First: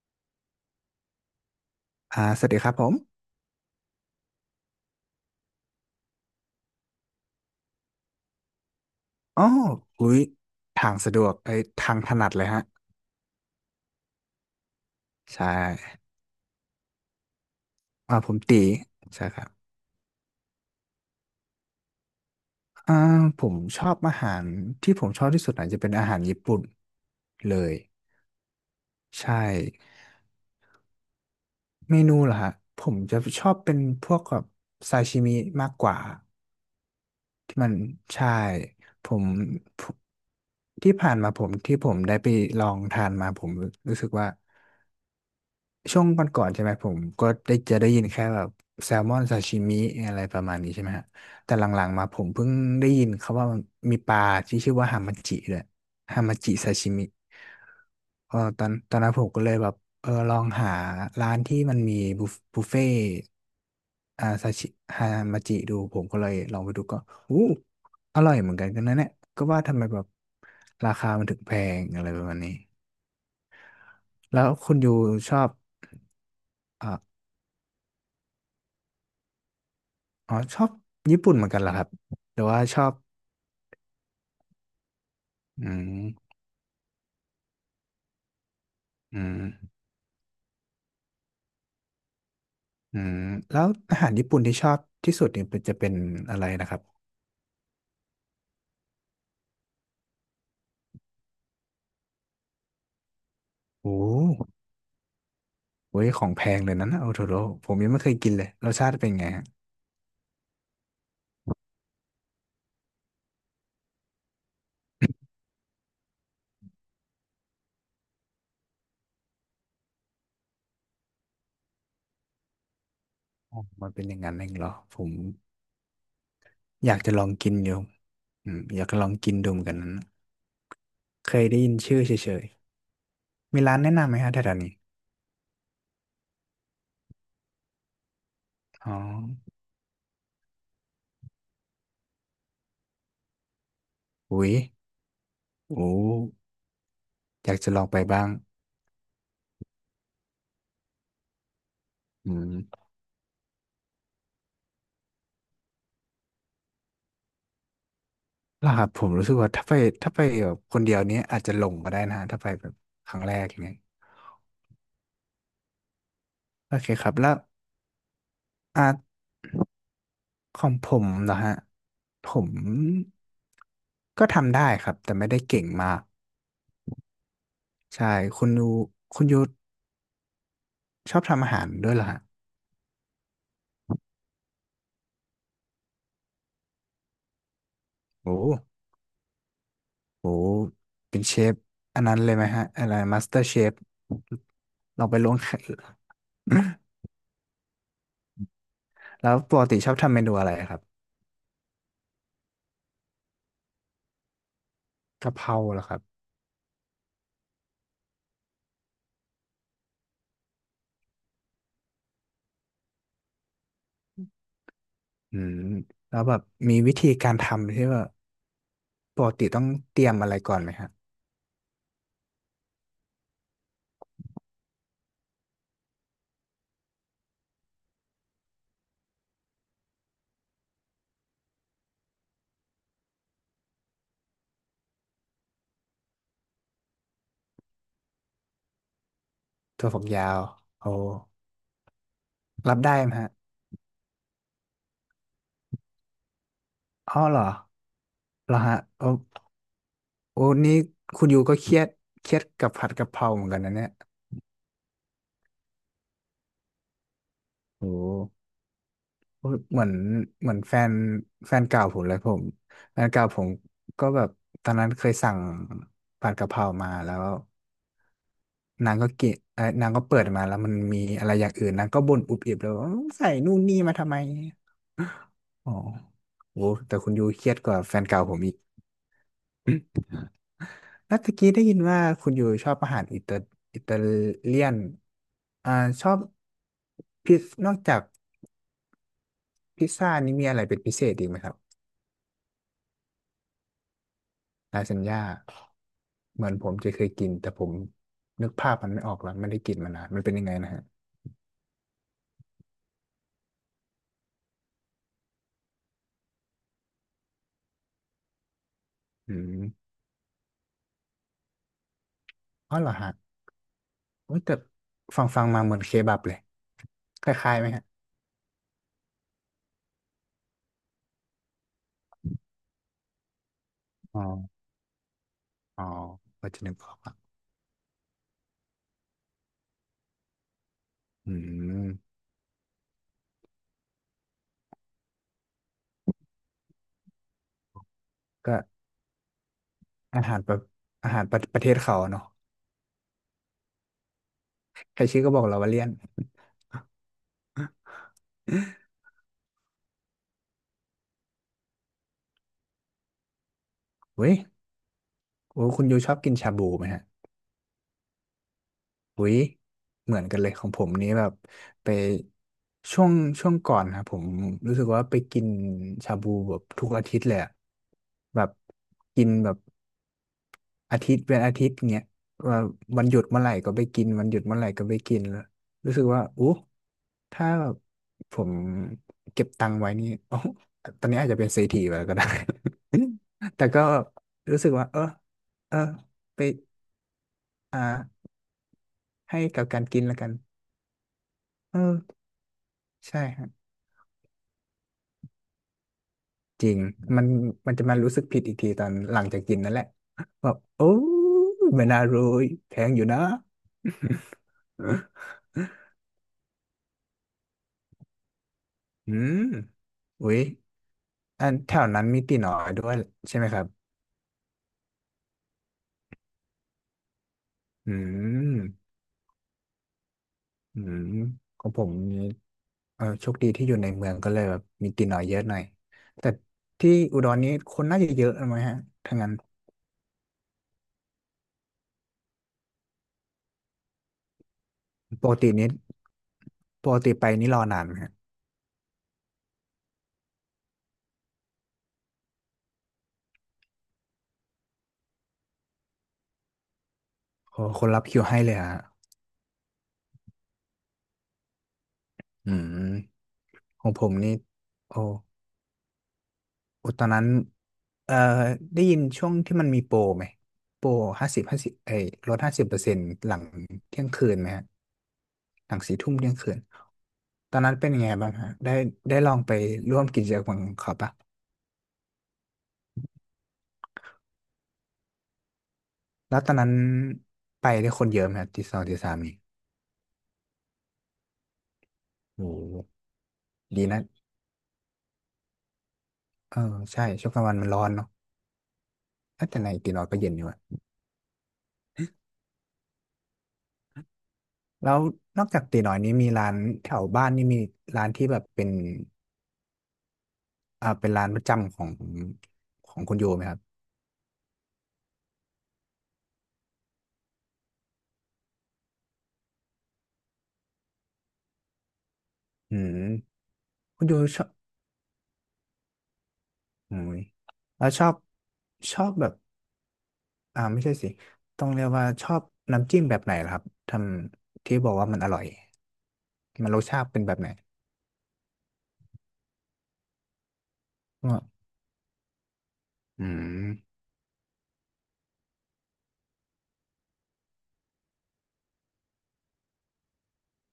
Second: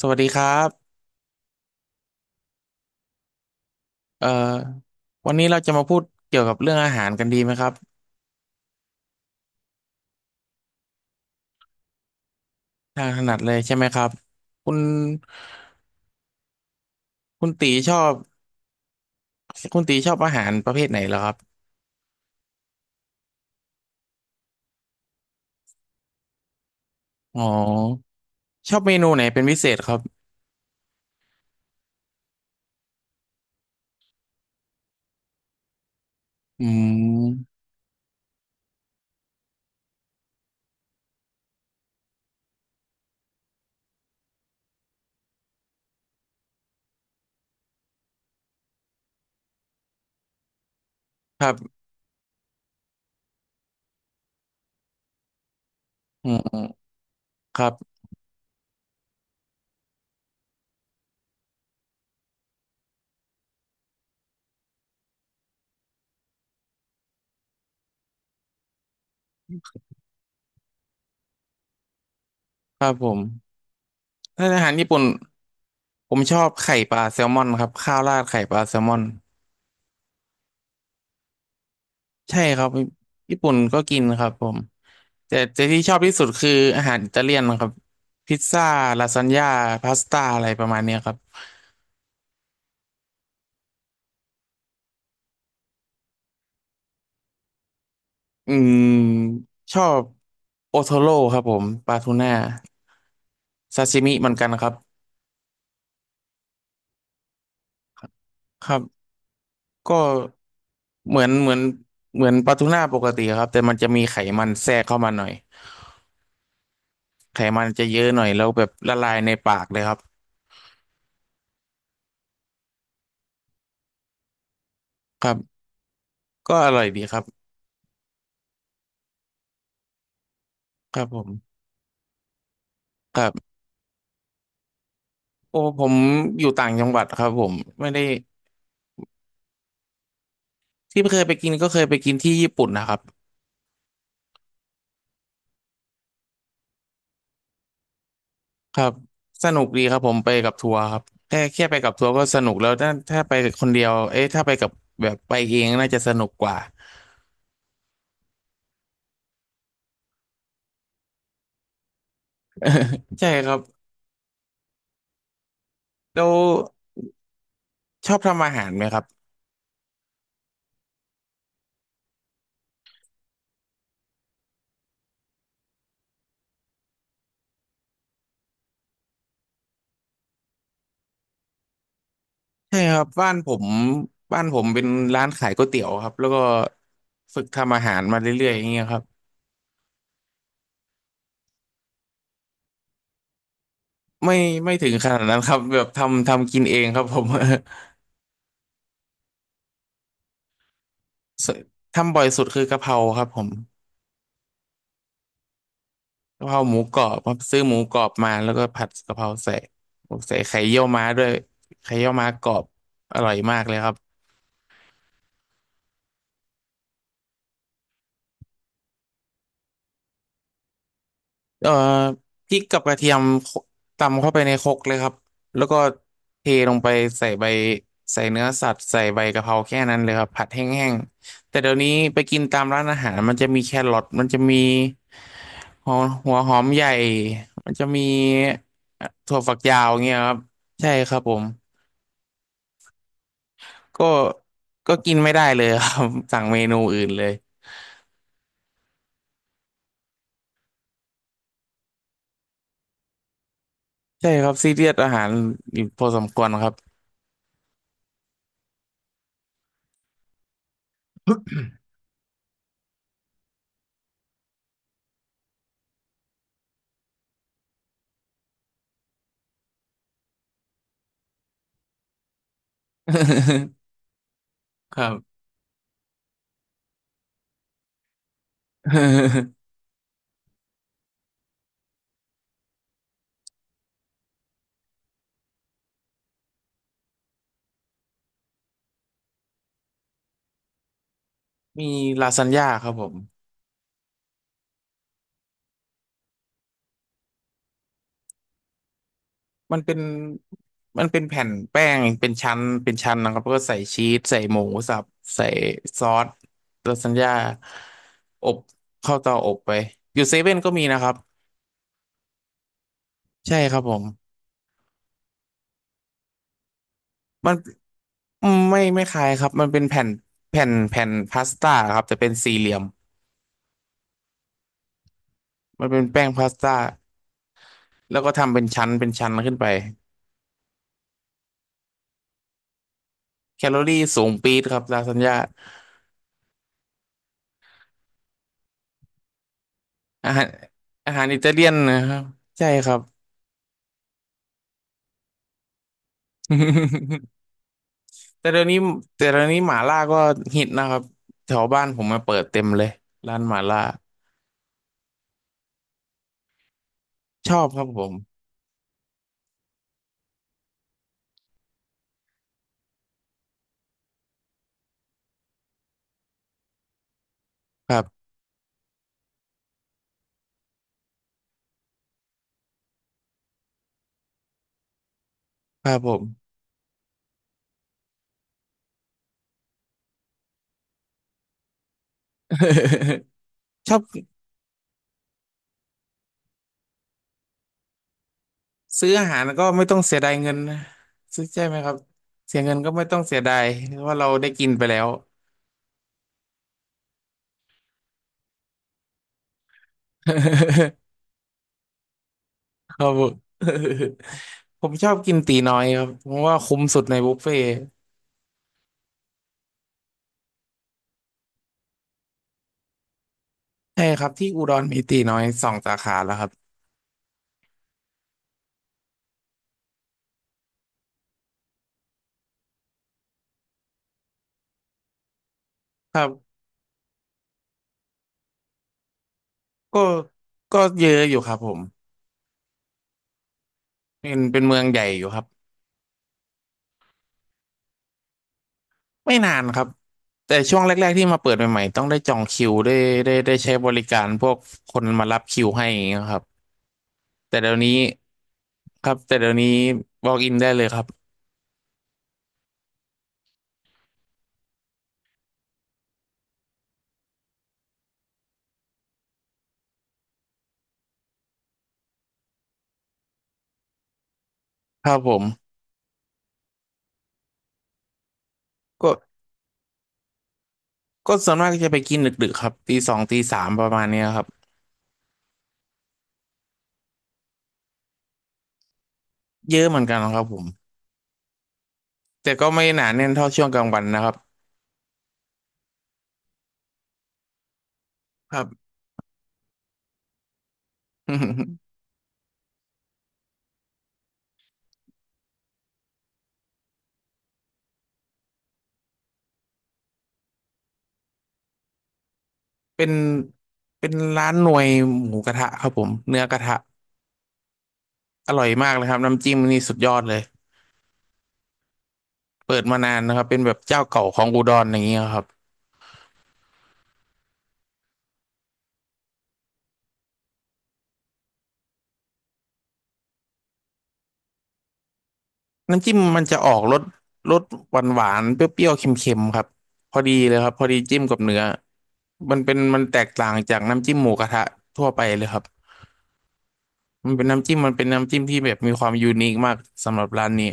สวัสดีครับสวัสดีครับผมเอ่อวันนี้เราจะมาพูดเกี่ยวกับเรื่องอาหารกันดีไหมครับอ๋ออุ้ยทางสะดวกไอ้ยทางถนัดเลยฮะ ทางถนัดเลยใช่ไหมครับคุณใช่คุณตีชอบผมตี ใช่ครับคุณตีชอบอาหารประเภทไหนเหรอครับอ่าผมชอบอาหารที่ผมชอบที่สุดอาจจะเป็นอาหารญี่ปุ่นอ๋อเลย ชอบเมนูไหนใช่ เป็นพิเศษครับเมนูเหรอฮะ ผมจะชอบเป็นพวกแบบซาชิมิมากกว่าอืมที่มันใช่ผมผมที่ผ่านมาผมที่ผมได้ไปลองทานมาผมรู้สึกว่า ช่วงก่อนๆใช่ไหมผมก็ได้จะได้ยินแค่แบบแซลมอนซาชิมิอะไรประมาณนี้ใช่ไหมฮะครัแต่หบลังๆมาผมเพิ่งได้ยินเขาว่ามันมีปลาที่ชื่อว่าฮามาจิด้วยฮาอืมาจิซามชิมิครับ เออตอนนั้นผมก็เลยแบบเออลองหาร้านที่มันมีบุฟเฟ่ต์ซาชิฮามาจิดูผมก็เลยลองไปดูก็อู้อร่อยเหมือนกันนะเนี่ยก็ว่าทำไมแบบราคามันถึงแพงอะไรประมาณนี้ครับผมถ้าแล้วอาหาคุรณญี่ยูปุ่นชอบผมชอบไข่ปลาอ่า แซลมอนครับข้าวราดไข่ปลาแซลมอน อ๋อชอบญี่ปุ่นเหมือนกันเหรอครับหใช่รือว่าครับชอบญี่ปุ่นก็กินครับผมแต่อืที่ชอบที่สุดมคืออาหารอิตาเลียนครับพิซซ่าลาซาอืนมญ่าพาสต้าอะไรประมาณเนี้ยครับอืมแล้วอาหารญี่ปุ่นที่ชอบที่สุดเนี่ยจะเป็นอะไรนะครับอืมชอบโอโทโร่ครับผมปลาทูน่าซาโอ้ชิมิเหมือนกันครับโหของแพงเลยนั้นนะโอโทโร่ผมยังไม่เคยกินเลยครสรัชาติบเป็นไงฮะก็เหมือนเหมือนปลาทูน่าปกติครับแต่มันจะมีไขมันแทรกเข้ามาหน่อยไขมันจะเยอะหน่อยแล้วแบบละลายในปากเลยครับอ๋อมันเป็นอย่างนั้นเองเหรอผมครับก็อร่อยอยากดีจะครัลองบกินอยู่อืมอยากจะลองกินดูเหมือนกันนั้นครับผเคยม ได้ยินชื่อเฉยๆมีร้านแนะนำไหมฮะแถวๆนี้โอ้ผมอยู่ต่างจังหวัดครับผมไม่ได้อ๋อที่เคยไปกินก็เคยไปกินที่ญี่ปุ่นนะครับอุ้ยโอ้อยากจะลองไปบ้างครับสนุกดีครับผมไปกับทัวร์ครับแค่ไปกับทัวร์ก็อืสนุกแล้วม ถ้าไปคนเดียวเอ๊ะถ้าไปกับแบบไปเองน่าจะสนุกกว่าหลับผมรู้สึกว่าถ้าไปถ้าไปแบบคนเดียวนี้อาจจะหลงก็ได้นะฮะถ้าไปแบบครั้งใช่แรกคอรัย่าบงเงี้ยแล้วโอเคครับแล้วชอบทำอาหารไหมอาร์คตรับของผมเหรอฮะผมก็ทำได้ครับแต่ไม่ได้เก่งมากใช่คุณยูคุณยูชอบทำอาหารด้วยเหรอฮะใช่ครับบ้านผมบ้านผมเป็นร้านขายก๋วยเตี๋ยวครับแล้วก็ฝึกทำอาหารมาโอเรื่อ้ยๆอย่างเงี้ยครับโหเป็นเชฟอันนั้นเลยไหมฮะอะไรมาสเตอร์เชฟไม่ไม่ถึงลอขงไปนาดลนั้งนครัแข่บง แบบทำกินเองครับผม แล้วปกติชอบทำเมนูอะไรครับ ทำบ่อยสุดคือกะเพราครับผม กะเพราเหรอครับกะเพราหมูกรอบครับซื้อหมูกรอบมาแล้วก็ผัดกะเพราใส่ใส่ไข่เยี่ยวม้าด้วยไข่เยี่ยวม้ากรอบอร่อยมากเลยครับอืมแล้วแบบมีวิธีการทำที่ว่า ปกติต้องเตรียมอะไรก่อนไหมฮะเอ่อพริกกับกระเทียมโคตำเข้าไปในครกเลยครับแล้วก็เทลงไปใส่ใบใส่เนื้อสัตว์ใส่ใบกะเพราแค่นั้นเลยครับผัดแห้งๆแต่เดี๋ยวนี้ไปกินตามร้านอาหารมันจะมีแครอทมันจะมีหัวหัวหอมใหญ่มันจะมีถั่วฝักยาวถั่วฝักเงี้ยยาครับวโอ้ใช่ครับผม รับได้ไหมฮะก็ก็กินไม่ได้เลยครับ สั่งเมนูอื่นอ้เลอยเหรอเหรอฮะโอ้โอ้นี่คุณยูก็เครียดกับผัดกะเพราเหมือนกันนะเนี่ยใช่ครับซีเรียสอาหารอยู่พอสมควรครับ โอ้โอ้เหมือนเหมือนแฟนแฟนเก่าผมเลยแฟนเก่าผมก็แบบตอนนั้นเคยสั่งผัดกะเพรามาแล้วนางก็กินเอ้ยนางก็เปิดมาแล้วมันมีอะไรอย่างอื่นนางก็บ่นอุบอิบแล้วาใส่นู่นนี่มา ทำไมครับ อ๋อโอ้แต่คุณยูเครียดกว่าแฟนเก่าผมอีก แล้วตะกี้ได้ยินว่าคุณอยู่ชอบอาหารอิตาเลียน อ่าชอบนอกจากพิซซ่านี้มีอะไรเป็นพิเศษอีกไหมครับมีลาซานญ่าครับผมลาซานญ่าเหมือนผมจะเคยกินแต่ผมนึกภาพมันไม่ออกแล้วไม่ได้กิมันนมาเป็นนานมันเป็นยังไงนะฮะมันเป็นแผ่นแป้งเป็นชั้นเป็นชั้นนะครับแล้วก็ใส่ชีสใส่หมูสับใส่ซอสลาซานญ่าอบเข้าอืเตาอบไปมอยู่เซเว่นก็มีนะครับอ๋อเหรอฮะใช่ครับผมโอ้ยแต่ฟังมาเหมือนเคบับเลยคมัล้านยๆไหมฮะอืมไม่คล้ายครับมันเป็นแผ่นแผ่นพาสต้าครับแต่เป็นสี่เหลี่ยม อ๋ออ๋อมันเป็นแป้งพาก็สจะนึต้ากออกอะแล้วก็ทำเป็นชั้นเป็นชั้นขึ้นไปอืมแคลอรี่สูงปี๊ดครับลาซานญ่าก็อาอาหารหารประอาอาหาหารรปอิระตาเลีเทยนศนะเขาครับเนาะใช่ครับ ใครชื่อก็บอกเราว่าเลี่ยน แต่เดี๋ยวนี้แต่เดี๋ยวนี้หม่าล่าก็ฮิตนะครับแถวบ้านผมมาเปิดเต็มเลยร้านหม่าล่าเว้ย โอ้คุณยูชอบกินชาบูไหมฮะชอบครับผมอุ้ยเหมือนกันเลยของผมนี้แบบไปช่วงช่วงก่อนนะผมรู้สึกว่าไปกินชาบูแบบทุกอาทิตย์เลยอะครับแบบกินแบบอาทิตย์เป็นอาทิตย์เงี้ยว่าวันหยุดเมื่อไหร่ก็ไปกินวันหยุดเมื่อไหร่ก็ไปกินแล้วครัรู้บสึกผว่าม อู้ถ้าแบบผมเก็บตังค์ไว้นี่ โอ้ตอนนี้อาจจะเป็นเศรษฐีไปแล้วก็ได้ แต่ก็ ชอบรู้สึกว่าเออเออไปอ่า ซื้ออาหาให้รกัก็บกาไม่รต้องกินเสีแล้วยกัดานยเงินนะซื้อใช่ไหมเอครับอเสียเงินก็ไม่ต้อใช่งเสีคยรับดายเพราะว่าเราได้กินไปแล้ว จริงมันมันจะมารู้สึกผิดอีกทีตอนหลังจากกินนั่นแหละแบบโอ้ยไม่น่ารวยแพ งคอยู่รับนะ ผม ผมชอ บกินตีน้อยครับเพราะว่าคุ้มสุดในบุฟเฟ่ต์อืมอุ้ยอันแถวนั้นมีตีน้อยด้วยใช่ไหมครับใช่ครับที่อุดรมีตีน้อยสองสาขาแล้วครับอืมอืมของผมมีเออโชคดีที่อยู่ในเมืองก็เลยแบบมีตีน้อยเยอะหน่อยครัแต่บที่อุดรนี้คนน่าจะเยอะไหมฮะถ้างั้นก็ก็เยอะอยู่ครับผมเป็นเมืองใหญ่อปยู่กครับตินี้ปกติไปนี่รอนานไหมฮะไม่นานครับแต่ช่วงแรกๆที่มาเปิดใหม่ๆต้องได้จองคิวได้ใช้บริการพวกคนมารับคิวให้อย่างเงี้ยครับแต่โอ้เดี๋ยวคนนี้รับคิวให้เลยฮะครับแต่เดี๋ยวนี้บอกอินได้เลยครับอืม ของผมนี่โอ้โอ้ตอนนั้นเอ่อได้ยินช่วงที่มันมีโปรไหมโปรห้าสิบห้าสิบไอ้ลด50%หลังเที่ยงคืนไหมฮะครับผมหลังสี่ทุ่มเที่ยงคืนตอนนั้นเป็นยังไงบ้างฮะได้ก็ลองไปร่วมกิจกรรมของเขาปะส่วนมากจะไปกินดึกๆครับตีสองตีสามประมาณเนี้ยครับแล้วตอนนั้นไปได้คนเยอะไหมฮะตีสองตีสามนี่เยอะเหมือนกันครับผม โอ้แต่ก็ไม่หนาแน่นเท่าช่วงกดีลางวันะนนะครับเออใช่ช่วงกลางวันมันร้อนเนาะครับ เอ้ยแต่ในตีน้อยก็เย็นอยู่อะ แล้วนอกจากตีน้อยนี้มีร้านแถวบ้านนี่มีร้านที่แบบเป็น เป็นร้านประจำของเป็นคุณโยไหมครับเป็นร้านหน่วยหมูกระทะครับผมเนื้อกระทะอร่อยมากเลยครับน้ำจิ้มนี่สุดยอดเลยเปิอืดมามนานนะครับเป็นแบบเจ้าคุณโยเก่าขชอองบอุดรอย่างเงี้ยครับอืมแล้วชอบแบบไม่ใช่สิต้องเรียกว่าชอบน้ำจิ้มแบบไหนล่ะครับทำที่บอกว่ามันอร่อยน้ำจิ้มมันจะอมันอรกสรชาสติเป็นแบบไหนรสหวานหวานเปรี้ยวๆเค็มๆครับพอดีเลยครับพอดีจิ้มก็กับเนื้อมันเป็นมันแตอืกต่างจากมน้ำจิ้มหมูกระทะทั่วไปเลยครับมันเป็นน้ำจิ้มที่แบบมีความยูนิคมากสำหรับร้านนี้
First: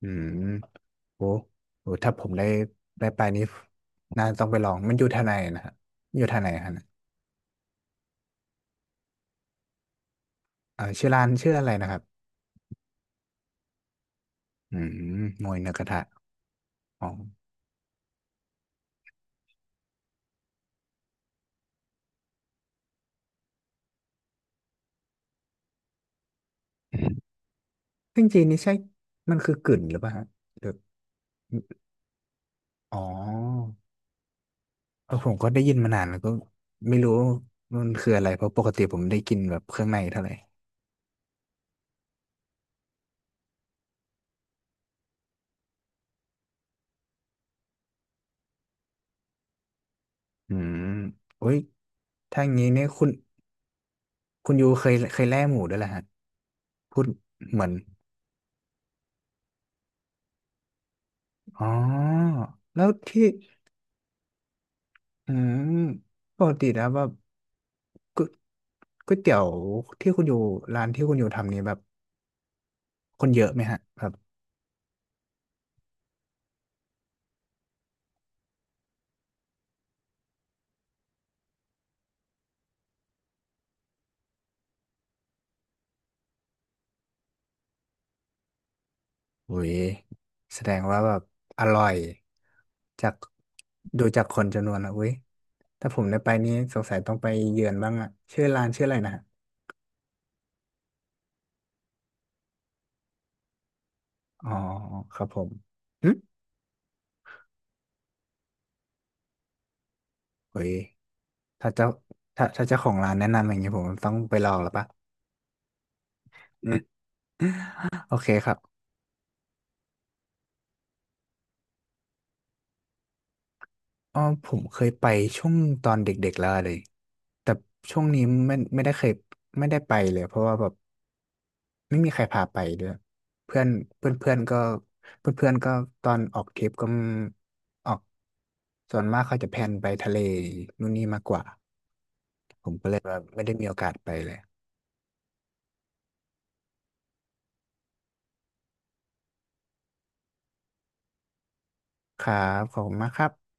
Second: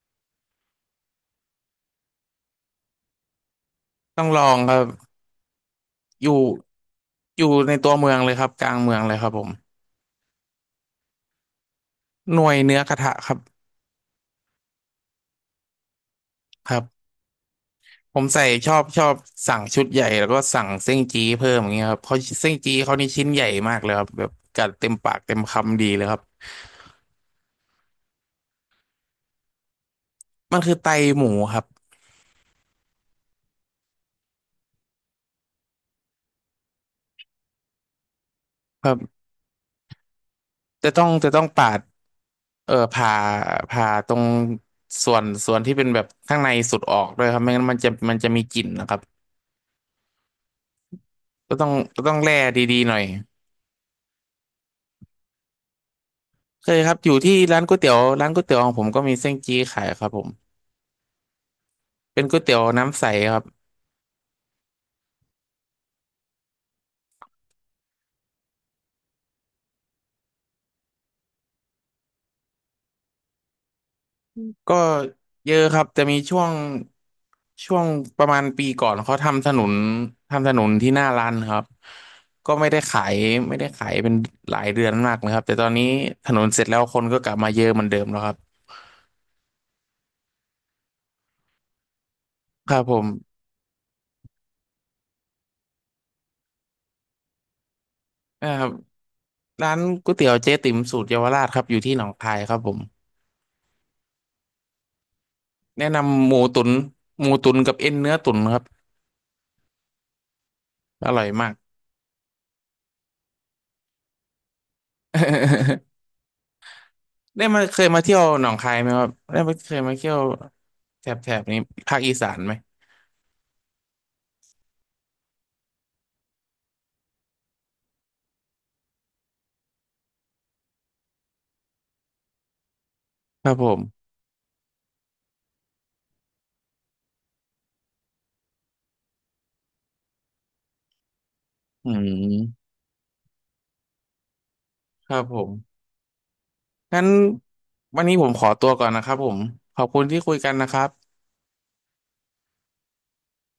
อืมโอ้โหถ้าผมได้ไปนี้ต้น่าองลต้ององไปลคองรับ มันอยู่ทางไหนนะครับอยู่อทายู่งไหนครับอยู่ในตัวเมืองเลยครับกลางเมืองเลยครับผมชื่อร้านชื่ออะไรนะครับหน่วยเนื้อกระทะครับอืมมวยเนื้อกระทะครัอ๋บอผมใส่ชอบชอบสั่งชุดใหญ่แล้วก็สั่งเส้นจี้เพิ่มอย่างเงี้ยครับเขาเส้นจี้เขานี่ชิ้นใหญ่มากเลยครับแบบกัดเต็มปากเต็มคำดีเลยครับซึ่งจีนนี่ใช่มันคือกึ่นหรือเปล่าฮะมันหรือ คือไตหมูครับอ๋อเออผมก็ได้ยินมานานแล้วก็ไม่รู้มันคืออะไรเพราะปกติครัผมไม่ได้บกินแบบเครื่องในเท่าไหร่จะต้องปาดเออผ่าผ่าตรงส่วนที่เป็นแบบข้างในสุดออกด้วยครับไม่งั้นมันจะมีกลิ่นนะครับอืมโอ้ก็ยต้องก็ต้องแล่ถ้างี้ดีเนี่ยๆหน่อยคุณยูเคยแล่หมูด้วยเหรอฮะเคยครับพูอดยู่ที่ร้าเหนมือนก๋วยเตี๋ยวร้านก๋วยเตี๋ยวของผมก็มีเส้นจี้ขายครับผม อ๋อเป็นก๋วยเตี๋ยวแล้วน้ำใสที่ครับอืมปกติแล้วแบบก๋วยก๋วยเตี๋ยวที่คุณอยู่ร้านที่คุณอยู่ทำนี้แบบคนเยอะไหมฮะแบบก็เยอะครับจะมีช่วงประมาณปีก่อนเขาทำถนนทำถนนที่หน้าร้านครับก็ไม่ได้ขายเป็นหลายเดือนมากนะครับแต่ตอนนี้ถนนเสร็จแล้วคนก็กลับมาเยอะเหมือนเดิมแล้วครับโอ้ยแสดงว่าแบบอร่อยครับผมจากดูจากคนจำนวนแล้วเว้ย ถ้าผมได้ไปนี้สงสัยต้องไปเยือนบ้างอะชื่อนะคร้ารันบชื่ออะไรนะฮะร้านก๋วยเตี๋ยวเจ๊ติ๋มสูตรเยาวราชครับอยู่ที่หนองคายครับผมอ๋อครับผมแนะหึนำหมูตุ๋นหมูตุ๋นกับเอ็นเนื้อตุ๋นครับเฮ้ยอร่อยมาก ถ้าเจ้าถ้าเจ้าของร้านแนะนำอย่างนี้ผมต้องไปลองแล้วปะ อืมได้มาเคยมาโอเที่ยวเคหนคอรังคายบไหมครับได้มาเคยมาเที่ยวแถบนี้ภาคอีสานไหมอ๋อผมเคยไปช่วงตอนเด็กๆแล้วเลยแต่ช่วงนี้ไม่ได้เคยไม่ได้ไปเลยเพราะว่าแบบไม่มีใครพาไปด้วยครับเพื่อผนมเพื่อนเพื่อนก็เพื่อนเพื่อนก็ตอนออกทริปก็ออกส่วนมากเขาจะแพลนไปทะเลนู่นนี่มากกว่า อืมผมก็เลยแบบไม่ได้มีโอกาสไปเลยครับผมงั้นวันนี้ผมขอตัวก่อนนะครับผมขอบคุณที่คุยกันนะครับครับขอบคุณมากครับ